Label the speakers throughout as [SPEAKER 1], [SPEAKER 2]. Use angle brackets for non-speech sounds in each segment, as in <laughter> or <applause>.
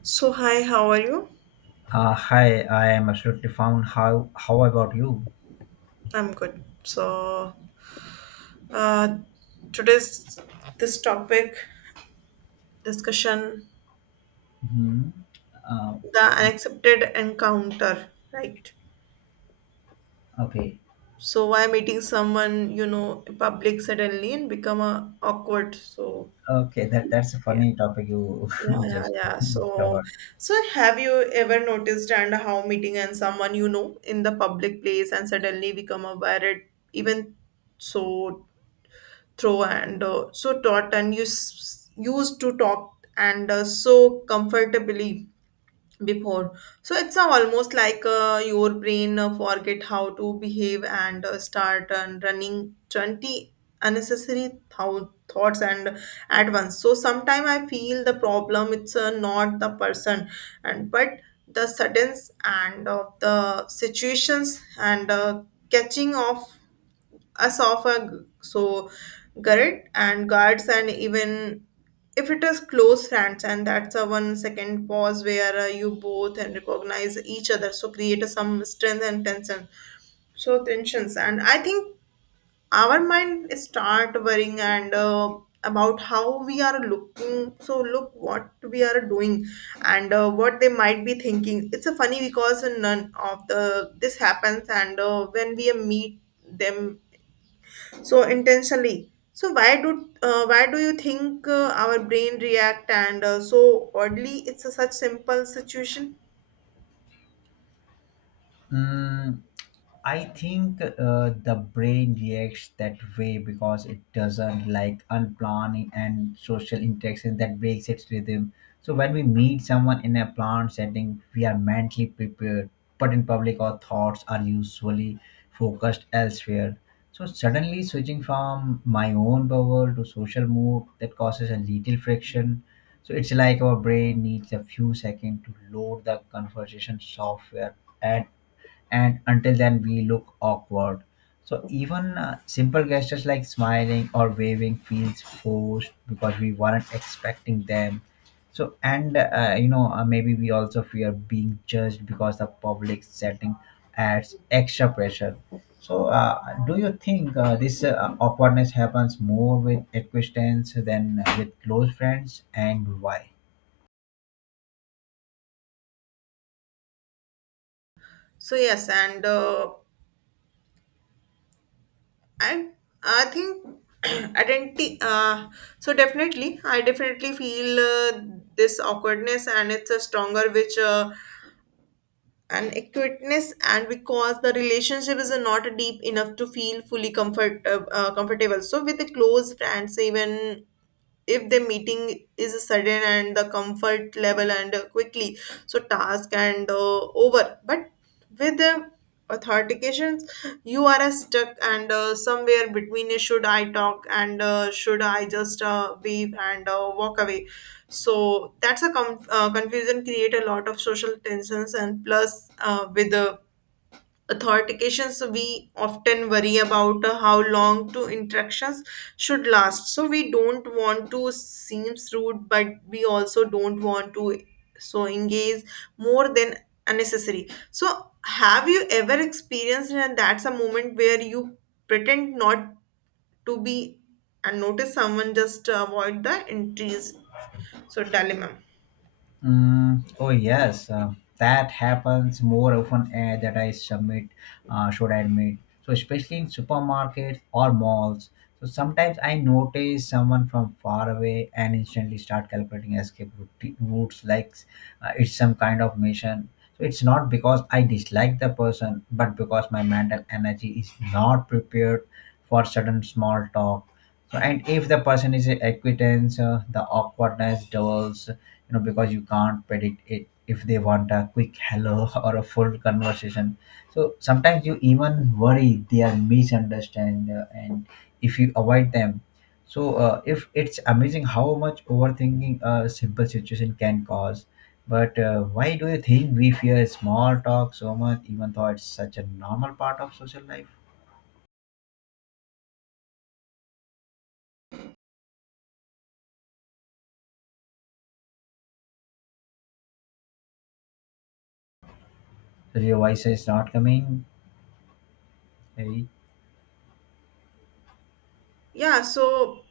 [SPEAKER 1] So, hi, how are you?
[SPEAKER 2] Hi, I am absolutely fine. How about you?
[SPEAKER 1] I'm good. So, uh, today's this topic discussion
[SPEAKER 2] Hmm. Uh,
[SPEAKER 1] the unaccepted encounter, right?
[SPEAKER 2] okay,
[SPEAKER 1] So, why meeting someone you know in public suddenly and become awkward? So,
[SPEAKER 2] okay. That's a funny topic you
[SPEAKER 1] yeah,
[SPEAKER 2] <laughs>
[SPEAKER 1] yeah,
[SPEAKER 2] just
[SPEAKER 1] yeah. So,
[SPEAKER 2] discovered.
[SPEAKER 1] so have you ever noticed and how meeting and someone you know in the public place and suddenly become aware it even so throw and so taut and you used to talk and so comfortably before so it's almost like your brain forget how to behave and start and running 20 unnecessary thoughts and at once so sometimes I feel the problem it's not the person and but the sudden and of the situations and catching off esophagus, so gullet and guards, and even if it is close friends, and that's a 1 second pause where you both and recognize each other, so create a, some strength and tension. So tensions, and I think our mind start worrying and. About how we are looking so look what we are doing and what they might be thinking it's a funny because none of the this happens and when we meet them so intensely so why do you think our brain react and so oddly it's a such simple situation
[SPEAKER 2] Mm, I think the brain reacts that way because it doesn't like unplanned and social interaction that breaks its rhythm. So when we meet someone in a planned setting, we are mentally prepared, but in public, our thoughts are usually focused elsewhere. So suddenly switching from my own bubble to social mode that causes a little friction. So it's like our brain needs a few seconds to load the conversation software and and until then we look awkward. So even simple gestures like smiling or waving feels forced because we weren't expecting them. So and uh, you know uh, maybe we also fear being judged because the public setting adds extra pressure. So do you think this awkwardness happens more with acquaintances than with close friends, and why?
[SPEAKER 1] so yes and i I think <clears throat> identity so definitely feel this awkwardness and it's a stronger which an acuteness and because the relationship is not deep enough to feel fully comfortable so with the close friends even if the meeting is sudden and the comfort level and quickly so task and over but with the authentications you are stuck and somewhere between should I talk and should I just wave and walk away so that's a confusion create a lot of social tensions and plus with the authentications we often worry about how long to interactions should last so we don't want to seem rude but we also don't want to so engage more than unnecessary so have you ever experienced and that's a moment where you pretend not to be and notice someone just to avoid the entries so dilemma
[SPEAKER 2] Oh yes, that happens more often that I submit, should I admit. So especially in supermarkets or malls. So sometimes I notice someone from far away and instantly start calculating routes, like it's some kind of mission. So it's not because I dislike the person, but because my mental energy is not prepared for sudden small talk. So, and if the person is a acquaintance, the awkwardness doubles, you know, because you can't predict it if they want a quick hello <laughs> or a full conversation. So sometimes you even worry they are misunderstand and if you avoid them. So if it's amazing how much overthinking a simple situation can cause. But why do you think we fear small talk so much even though it's such a normal part of social life? So your voice is not coming. Hey.
[SPEAKER 1] yeah so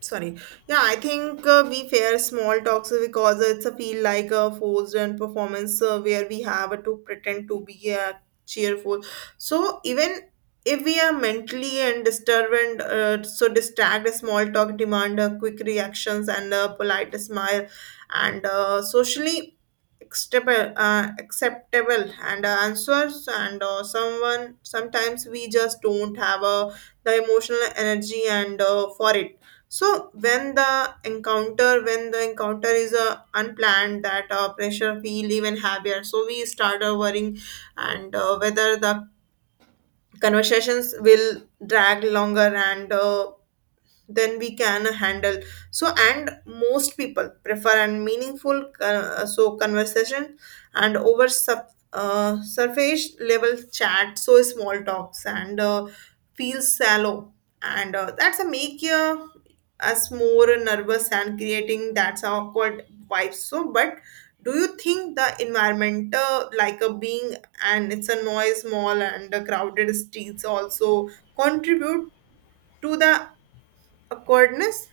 [SPEAKER 1] sorry yeah I think we fear small talks because it's a feel like a forced and performance where we have to pretend to be cheerful so even if we are mentally and disturbed so distract small talk demand quick reactions and a polite smile and socially acceptable and answers and someone sometimes we just don't have the emotional energy and for it so when the encounter is unplanned that pressure feel even heavier so we start worrying and whether the conversations will drag longer and then we can handle so and most people prefer and meaningful so conversation and over surface level chat so small talks and feels shallow and that's a make you us more nervous and creating that's awkward vibe so but do you think the environment like a being and it's a noise mall and the crowded streets also contribute to the awkwardness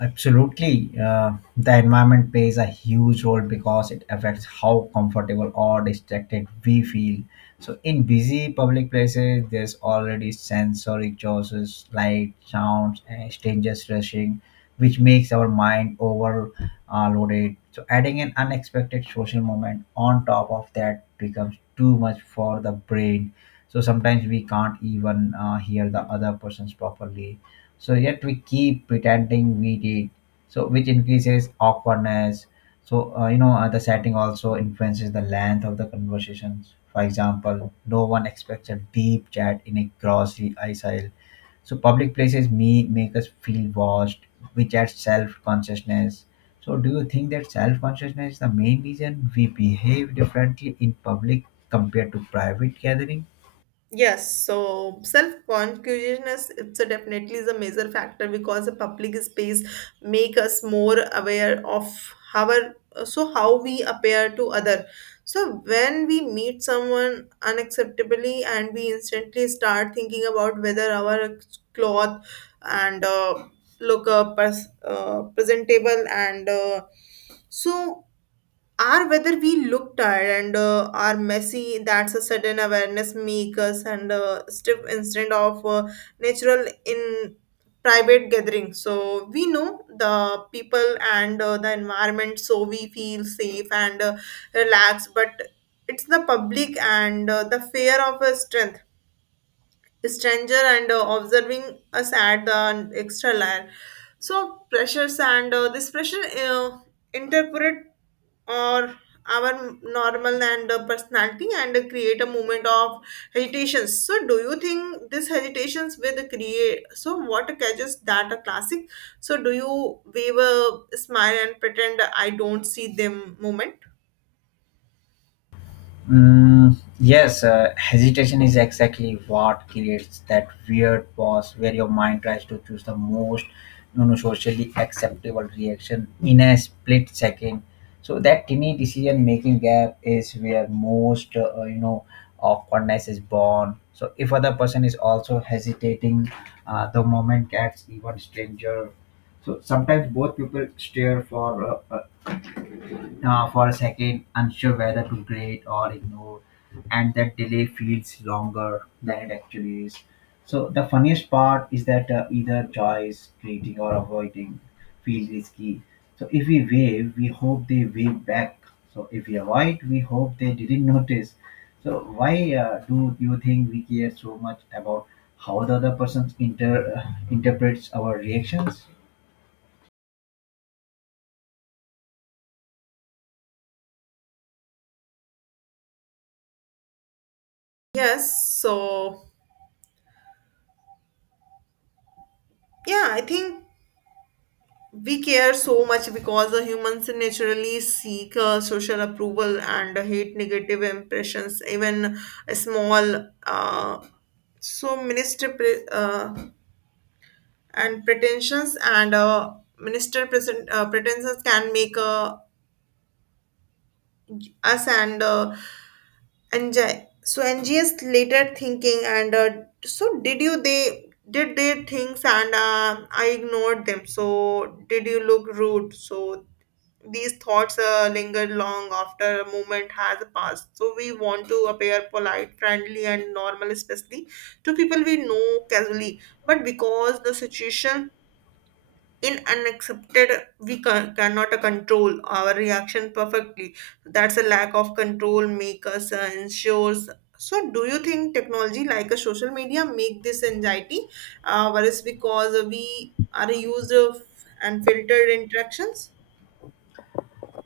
[SPEAKER 2] Absolutely. The environment plays a huge role because it affects how comfortable or distracted we feel. So, in busy public places, there's already sensory choices, light, sounds, and strangers rushing, which makes our mind overloaded. So, adding an unexpected social moment on top of that becomes too much for the brain. So, sometimes we can't even hear the other person's properly, so yet we keep pretending we did, so which increases awkwardness. So the setting also influences the length of the conversations. For example, no one expects a deep chat in a grocery aisle. So public places may make us feel watched, which adds self-consciousness. So do you think that self-consciousness is the main reason we behave differently in public compared to private gathering?
[SPEAKER 1] yes so self-consciousness it's a definitely is a major factor because the public space make us more aware of our so how we appear to other so when we meet someone unacceptably and we instantly start thinking about whether our cloth and look presentable and so are whether we look tired and are messy that's a sudden awareness make us and stiff instant of natural in private gathering so we know the people and the environment so we feel safe and relaxed but it's the public and the fear of a strength stranger and observing us at the extra layer. So pressures and this pressure interpret or our normal and personality and create a moment of hesitations. So do you think this hesitations will create? So what catches that a classic? So do you wave a smile and pretend I don't see them moment?
[SPEAKER 2] Yes, hesitation is exactly what creates that weird pause where your mind tries to choose the most, socially acceptable reaction in a split second. So that tiny decision making gap is where most, awkwardness is born. So if other person is also hesitating, the moment gets even stranger. So sometimes both people stare for a second, unsure whether to grade or ignore, and that delay feels longer than it actually is. So the funniest part is that, either choice, greeting or avoiding, feels risky. So if we wave, we hope they wave back. So if we avoid, we hope they didn't notice. So why do you think we care so much about how the other person interprets our reactions?
[SPEAKER 1] Yes. So yeah, I think we care so much because the humans naturally seek social approval and hate negative impressions even a small so and pretensions and minister present pretensions can make us and so NGS later thinking and so did you they did their things and I ignored them so did you look rude so These thoughts linger long after a moment has passed. So we want to appear polite, friendly, and normal, especially to people we know casually. But because the situation in unaccepted, we cannot control our reaction perfectly. That's a lack of control make us ensures. So, do you think technology like a social media make this anxiety worse because we are used of and filtered interactions?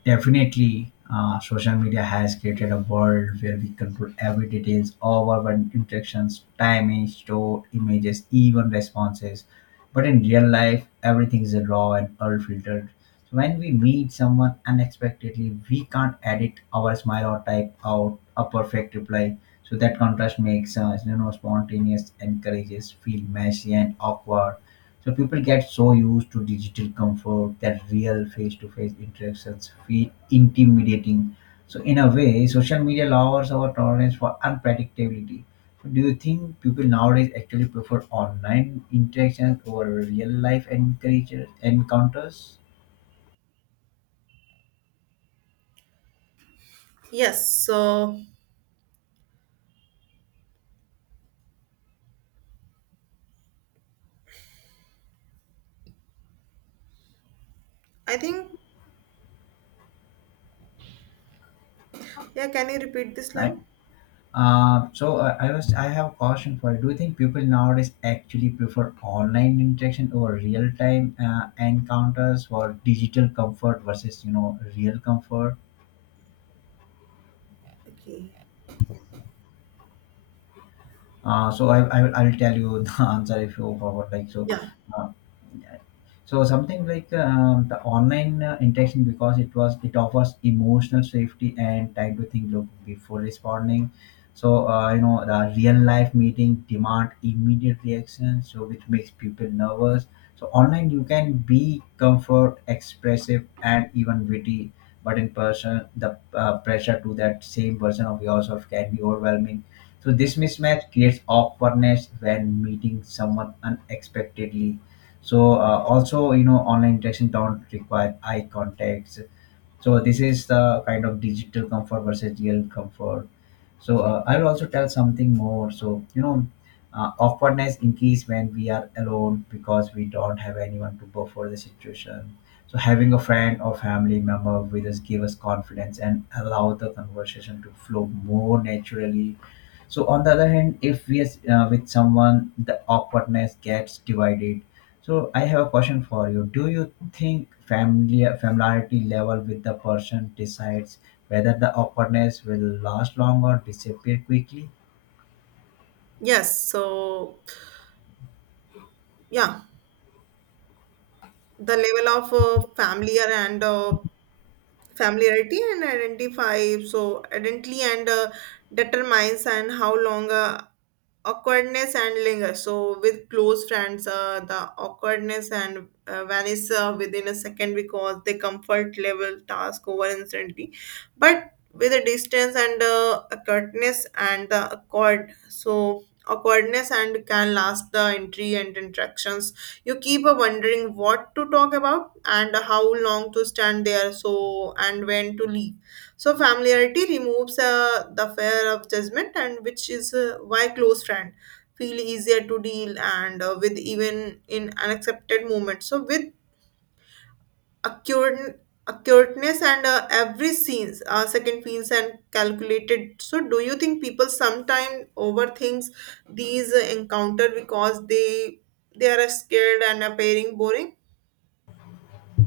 [SPEAKER 2] Definitely, social media has created a world where we control every details of our interactions, timing, store, images, even responses. But in real life, everything is raw and unfiltered. So when we meet someone unexpectedly, we can't edit our smile or type out a perfect reply. So that contrast makes us, spontaneous encourages feel messy and awkward. So people get so used to digital comfort that real face-to-face interactions feel intimidating. So in a way, social media lowers our tolerance for unpredictability. So do you think people nowadays actually prefer online interactions over real life encounters?
[SPEAKER 1] Yes, so I think, yeah, can you repeat this
[SPEAKER 2] Right.
[SPEAKER 1] line?
[SPEAKER 2] So I have a question for you. Do you think people nowadays actually prefer online interaction over real time encounters for digital comfort versus, you know, real comfort?
[SPEAKER 1] Okay.
[SPEAKER 2] So I I'll tell you the <laughs> answer if you forgot. Like, so,
[SPEAKER 1] Yeah.
[SPEAKER 2] uh, so something like, the online interaction because it offers emotional safety and time to think look before responding. So the real life meeting demand immediate reaction, so which makes people nervous. So online you can be comfort, expressive, and even witty, but in person the pressure to that same version of yourself can be overwhelming. So this mismatch creates awkwardness when meeting someone unexpectedly. So also, you know, online interaction don't require eye contacts. So this is the kind of digital comfort versus real comfort. So I'll also tell something more. So you know, awkwardness increase when we are alone because we don't have anyone to buffer the situation. So having a friend or family member with us give us confidence and allow the conversation to flow more naturally. So on the other hand, if we are with someone, the awkwardness gets divided. So I have a question for you. Do you think family familiarity level with the person decides whether the awkwardness will last long or disappear quickly?
[SPEAKER 1] Yes. So, yeah, the level of familiar and familiarity and identify so identity and determines and how long awkwardness and linger so with close friends the awkwardness and vanish within a second because they comfort level task over instantly but with the distance and accuratness and the accord so awkwardness and can last the entry and interactions you keep wondering what to talk about and how long to stand there so and when to leave so familiarity removes the fear of judgment and which is why close friend feel easier to deal and with even in unaccepted moments so with accurate accurateness and every scenes second feels and calculated so do you think people sometimes overthinks these encounter because they are scared and appearing boring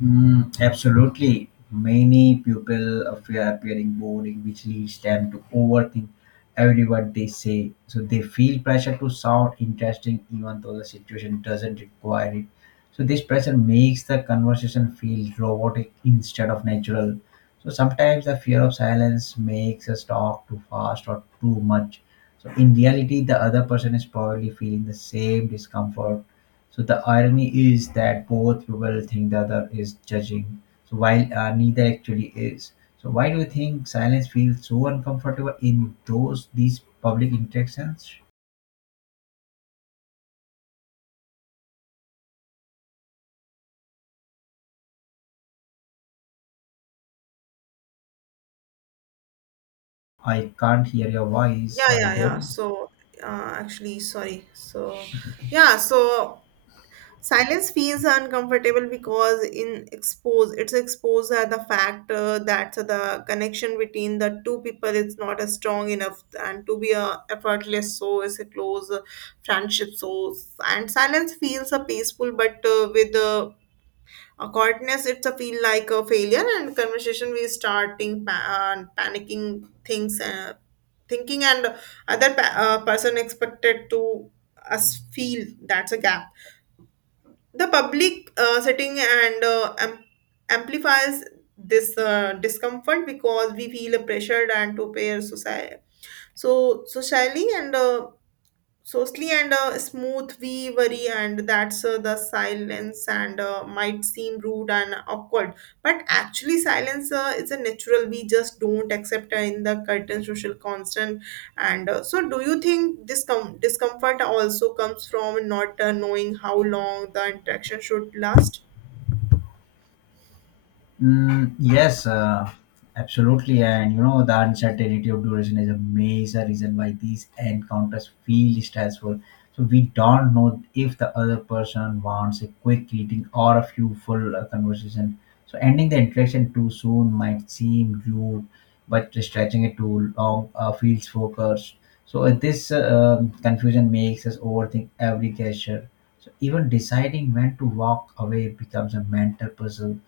[SPEAKER 2] Absolutely. Many people fear appearing boring, which leads them to overthink every word they say. So they feel pressure to sound interesting, even though the situation doesn't require it. So this pressure makes the conversation feel robotic instead of natural. So sometimes the fear of silence makes us talk too fast or too much. So in reality, the other person is probably feeling the same discomfort. So the irony is that both people think the other is judging, so while neither actually is. So why do you think silence feels so uncomfortable in those these public interactions? I can't hear your voice.
[SPEAKER 1] yeah
[SPEAKER 2] I
[SPEAKER 1] yeah yeah
[SPEAKER 2] don't.
[SPEAKER 1] so actually sorry so yeah so silence feels uncomfortable because in expose it's exposed at the fact that the connection between the two people is not as strong enough and to be a effortless so is a close friendship so and silence feels a peaceful but with a quietness it's a feel like a failure and conversation we starting panicking things thinking and other person expected to us feel that's a gap the public setting and amplifies this discomfort because we feel pressured and to pair society so socially and so Sli and smooth we worry and that's the silence and might seem rude and awkward but actually silence is a natural we just don't accept in the curtain social constant and so do you think this discomfort also comes from not knowing how long the interaction should last
[SPEAKER 2] Yes, absolutely. And you know, the uncertainty of duration is a major reason why these encounters feel stressful. So we don't know if the other person wants a quick greeting or a few full conversation. So ending the interaction too soon might seem rude, but stretching it too long feels focused. So this confusion makes us overthink every gesture. So even deciding when to walk away becomes a mental puzzle.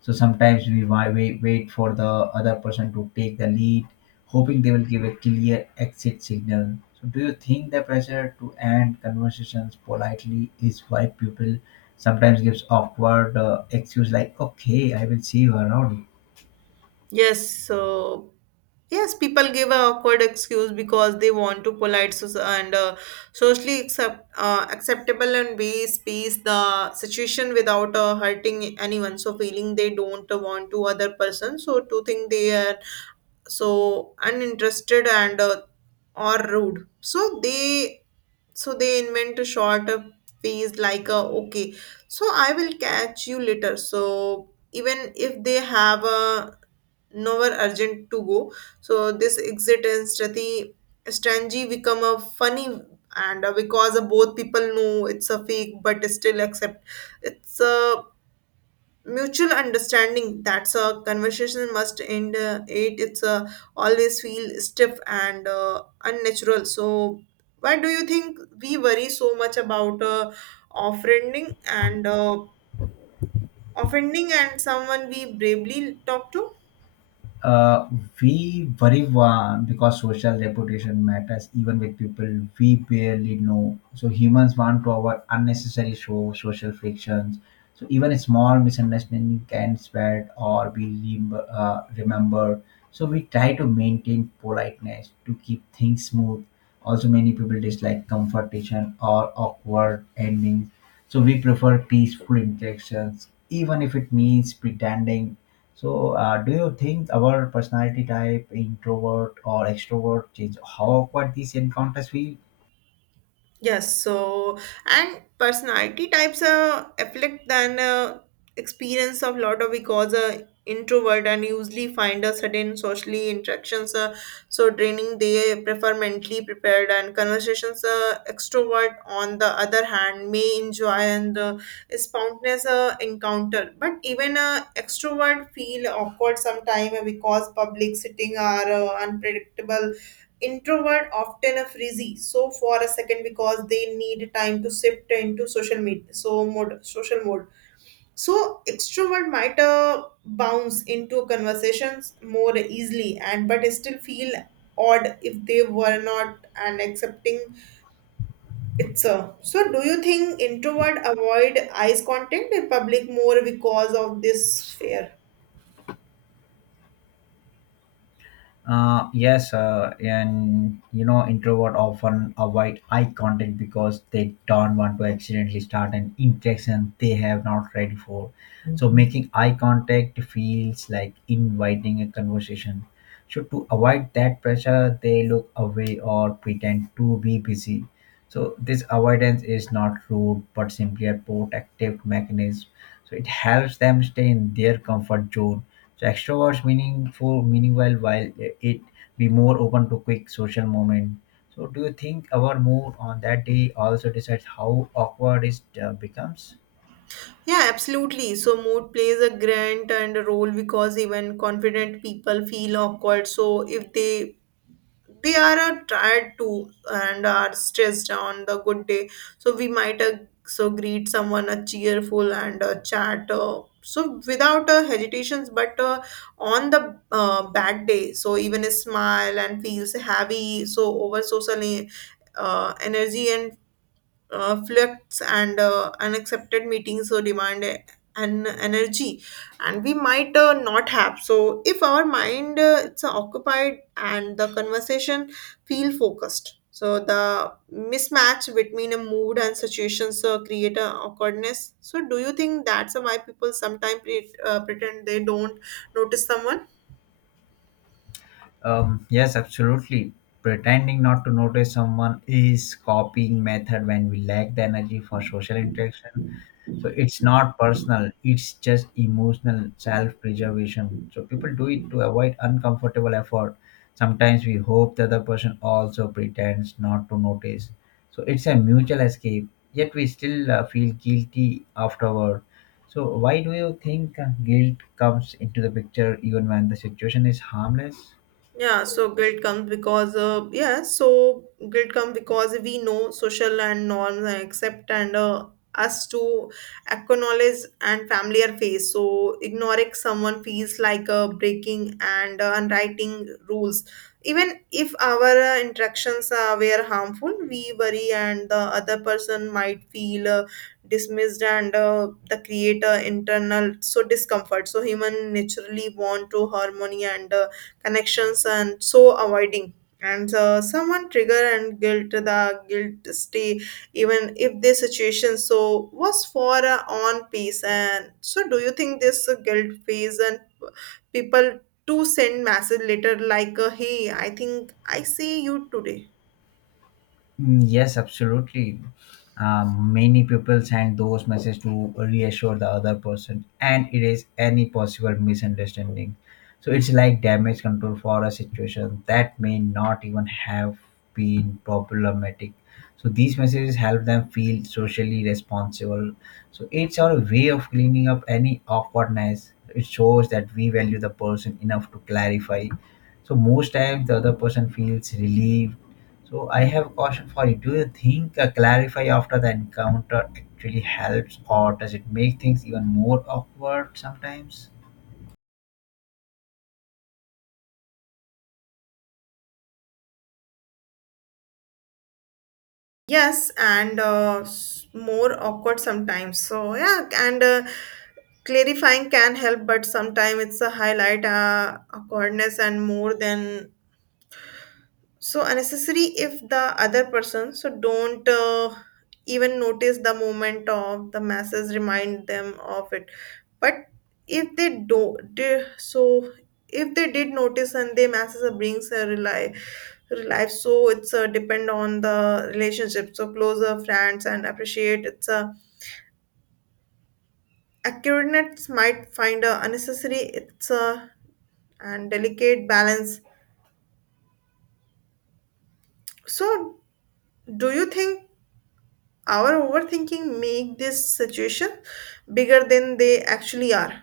[SPEAKER 2] So sometimes we wait for the other person to take the lead, hoping they will give a clear exit signal. So do you think the pressure to end conversations politely is why people sometimes gives awkward excuse like, okay, I will see you around?
[SPEAKER 1] Yes, uh, Yes, people give an awkward excuse because they want to polite and socially acceptable and ways peace the situation without hurting anyone. So feeling they don't want to other person, so to think they are so uninterested and or rude. So they invent a short phrase like okay, so I will catch you later. So even if they have a nowhere urgent to go. So this exit and Strati Strangi become a funny and because both people know it's a fake but still accept it's a mutual understanding that's a conversation must end it it's a always feel stiff and unnatural so why do you think we worry so much about offending and uh, offending and someone we bravely talk to
[SPEAKER 2] Uh, we worry because social reputation matters even with people we barely know. So humans want to avoid unnecessary show, social frictions. So even a small misunderstanding can spread or be remembered. So we try to maintain politeness to keep things smooth. Also, many people dislike confrontation or awkward endings. So we prefer peaceful interactions, even if it means pretending. So, do you think our personality type, introvert or extrovert, change how awkward these encounters feel?
[SPEAKER 1] Yes, so and personality types affect then experience of lot of because introvert and usually find a certain socially interactions so draining they prefer mentally prepared and conversations extrovert on the other hand may enjoy and spontaneous encounter but even extrovert feel awkward sometime because public sitting are unpredictable introvert often a frizzy so for a second because they need time to shift into social mode so extrovert might bounce into conversations more easily and but still feel odd if they were not and accepting it's so do you think introvert avoid eyes contact in public more because of this fear
[SPEAKER 2] Yes, and you know, introvert often avoid eye contact because they don't want to accidentally start an interaction they have not ready for. So making eye contact feels like inviting a conversation. So to avoid that pressure, they look away or pretend to be busy. So this avoidance is not rude, but simply a protective mechanism. So it helps them stay in their comfort zone. So extroverts meanwhile, while it be more open to quick social moment. So do you think our mood on that day also decides how awkward it becomes?
[SPEAKER 1] Yeah, absolutely. So mood plays a grand and a role because even confident people feel awkward. So if they are tired too and are stressed on the good day, so we might so greet someone a cheerful and a chat. So without hesitations, but on the bad day, so even a smile and feels heavy. So over social energy and flux and unaccepted meetings so demand an energy and we might not have so if our mind it's occupied and the conversation feel focused. So the mismatch between a mood and situations create a awkwardness. So do you think that's why people sometimes pretend they don't notice someone?
[SPEAKER 2] Yes, absolutely. Pretending not to notice someone is copying method when we lack the energy for social interaction. So it's not personal, it's just emotional self-preservation. So people do it to avoid uncomfortable effort. Sometimes we hope the other person also pretends not to notice. So it's a mutual escape, yet we still feel guilty afterward. So why do you think guilt comes into the picture even when the situation is harmless?
[SPEAKER 1] Yeah, so guilt comes because we know social and norms and accept and us to acknowledge and familiar face. So ignoring someone feels like breaking and unwriting rules. Even if our interactions were harmful, we worry and the other person might feel dismissed and the creator internal so discomfort. So human naturally want to harmony and. Connections and so avoiding and someone trigger and guilt the guilt stay even if the situation so was for a on peace. And so do you think this guilt phase and people to send message later like hey, I think I see you today?
[SPEAKER 2] Yes, absolutely. Many people send those messages to reassure the other person and erase any possible misunderstanding. So it's like damage control for a situation that may not even have been problematic. So these messages help them feel socially responsible. So it's our way of cleaning up any awkwardness. It shows that we value the person enough to clarify. So most times the other person feels relieved. So I have a question for you. Do you think clarify after the encounter actually helps, or does it make things even more awkward sometimes?
[SPEAKER 1] Yes and more awkward sometimes. So yeah and clarifying can help, but sometimes it's a highlight awkwardness and more than so unnecessary. If the other person so don't even notice the moment of the masses remind them of it, but if they don't they, so if they did notice and they masses are brings a rely life, so it's a depend on the relationship. So closer friends and appreciate it's a accurateness might find a unnecessary. It's a and delicate balance. So do you think our overthinking make this situation bigger than they actually are?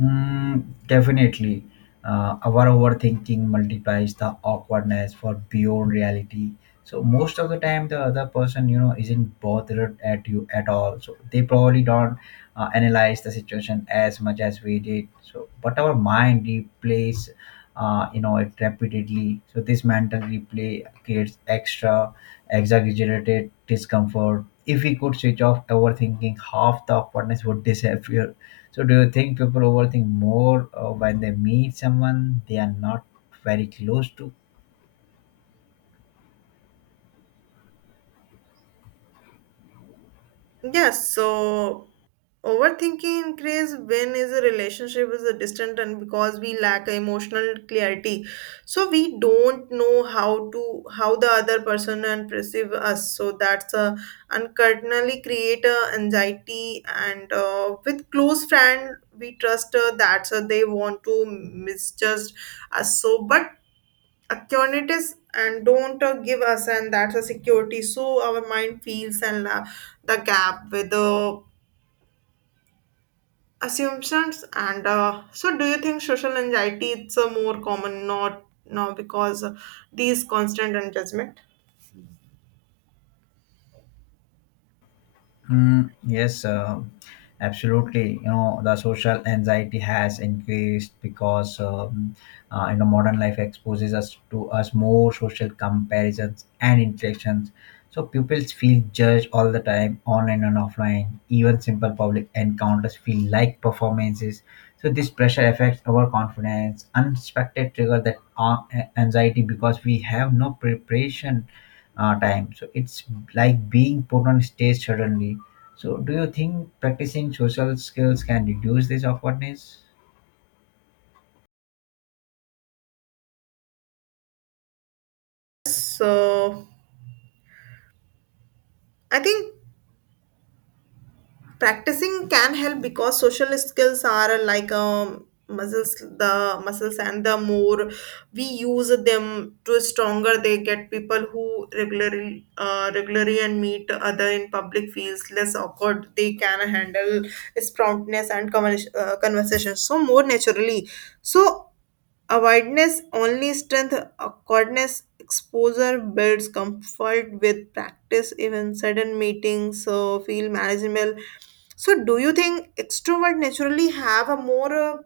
[SPEAKER 2] Definitely. Our overthinking multiplies the awkwardness for beyond reality. So most of the time, the other person, you know, isn't bothered at you at all. So they probably don't analyze the situation as much as we did. So, but our mind replays, it repeatedly. So this mental replay creates extra exaggerated discomfort. If we could switch off overthinking, half the awkwardness would <laughs> disappear. So, do you think people overthink more when they meet someone they are not very close to?
[SPEAKER 1] Yes, so overthinking increase when is a relationship is a distant, and because we lack emotional clarity, so we don't know how to how the other person and perceive us. So that's a uncurtainly create a anxiety, and with close friend we trust that so they want to misjudge us. So but alternatives and don't give us and that's a security, so our mind feels and the gap with the assumptions and so do you think social anxiety it's a more common not now because these constant and judgment?
[SPEAKER 2] Yes, absolutely. You know, the social anxiety has increased because you know modern life exposes us to us more social comparisons and interactions. So pupils feel judged all the time, online and offline. Even simple public encounters feel like performances. So this pressure affects our confidence. Unexpected trigger that anxiety because we have no preparation time. So it's like being put on stage suddenly. So do you think practicing social skills can reduce this awkwardness?
[SPEAKER 1] So I think practicing can help because social skills are like muscles. The muscles and the more we use them to stronger they get. People who regularly regularly and meet other in public feels less awkward. They can handle sproutness and conversation so more naturally. So awareness only strengthens awkwardness. Exposure builds comfort with practice. Even sudden meetings feel manageable. So, do you think extrovert naturally have a more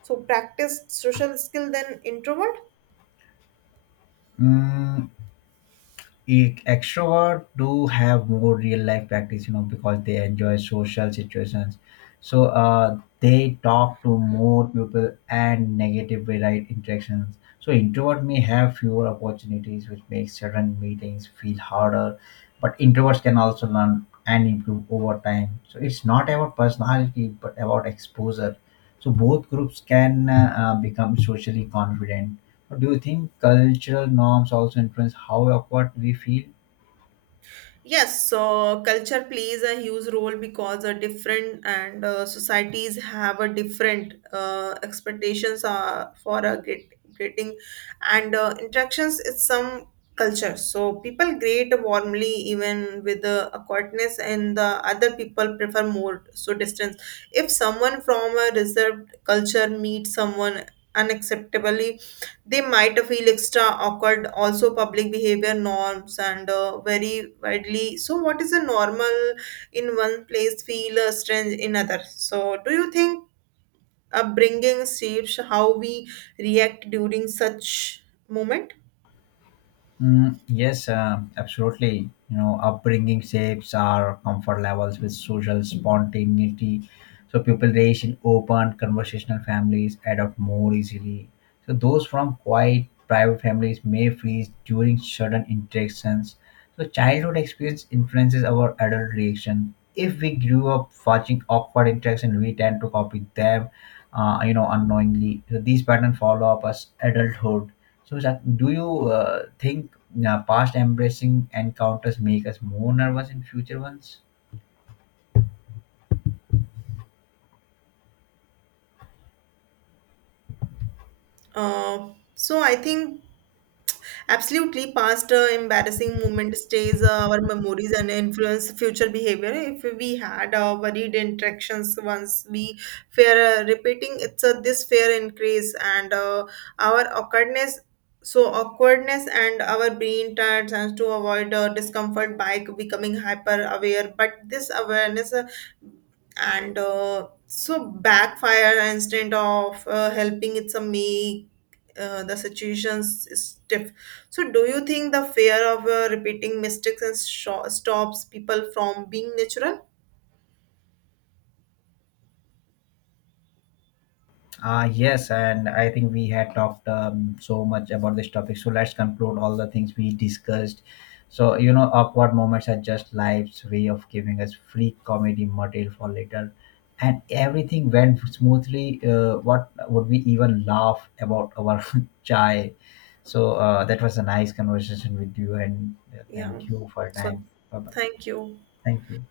[SPEAKER 1] so practiced social skill than introvert?
[SPEAKER 2] Mm, Extrovert do have more real life practice, you know, because they enjoy social situations. So they talk to more people and negative right interactions. So introvert may have fewer opportunities, which makes certain meetings feel harder. But introverts can also learn and improve over time. So it's not about personality but about exposure. So both groups can become socially confident. Do you think cultural norms also influence how or what we feel?
[SPEAKER 1] Yes, so culture plays a huge role because different and societies have a different expectations for a get, greeting and interactions. It's some culture, so people greet warmly even with awkwardness, and the other people prefer more so distance. If someone from a reserved culture meets someone unacceptably, they might feel extra awkward. Also public behavior norms and very widely, so what is a normal in one place feel strange in other. So do you think upbringing shapes how we react during such moment?
[SPEAKER 2] Yes, absolutely. You know, upbringing shapes our comfort levels with social spontaneity. So people raised in open, conversational families adopt more easily. So those from quiet, private families may freeze during certain interactions. So childhood experience influences our adult reaction. If we grew up watching awkward interaction, we tend to copy them, unknowingly. So these patterns follow up as adulthood. So, Shak, do you think past embracing encounters make us more nervous in future ones?
[SPEAKER 1] uh, so I think absolutely, past embarrassing moment stays our memories and influence future behavior. If we had worried interactions once, we fear repeating. It's this fear increase and our awkwardness. So awkwardness and our brain tends to avoid discomfort by becoming hyper aware. But this awareness and so backfire instead of helping. It's a make the situations is stiff. So, do you think the fear of repeating mistakes and sho stops people from being natural?
[SPEAKER 2] Yes, and I think we had talked so much about this topic. So let's conclude all the things we discussed. So, you know, awkward moments are just life's way of giving us free comedy material for later. And everything went smoothly. What would we even laugh about our <laughs> chai? So, that was a nice conversation with you, and
[SPEAKER 1] Yeah.
[SPEAKER 2] thank you for your
[SPEAKER 1] So,
[SPEAKER 2] time. Bye bye.
[SPEAKER 1] thank you.
[SPEAKER 2] Thank you.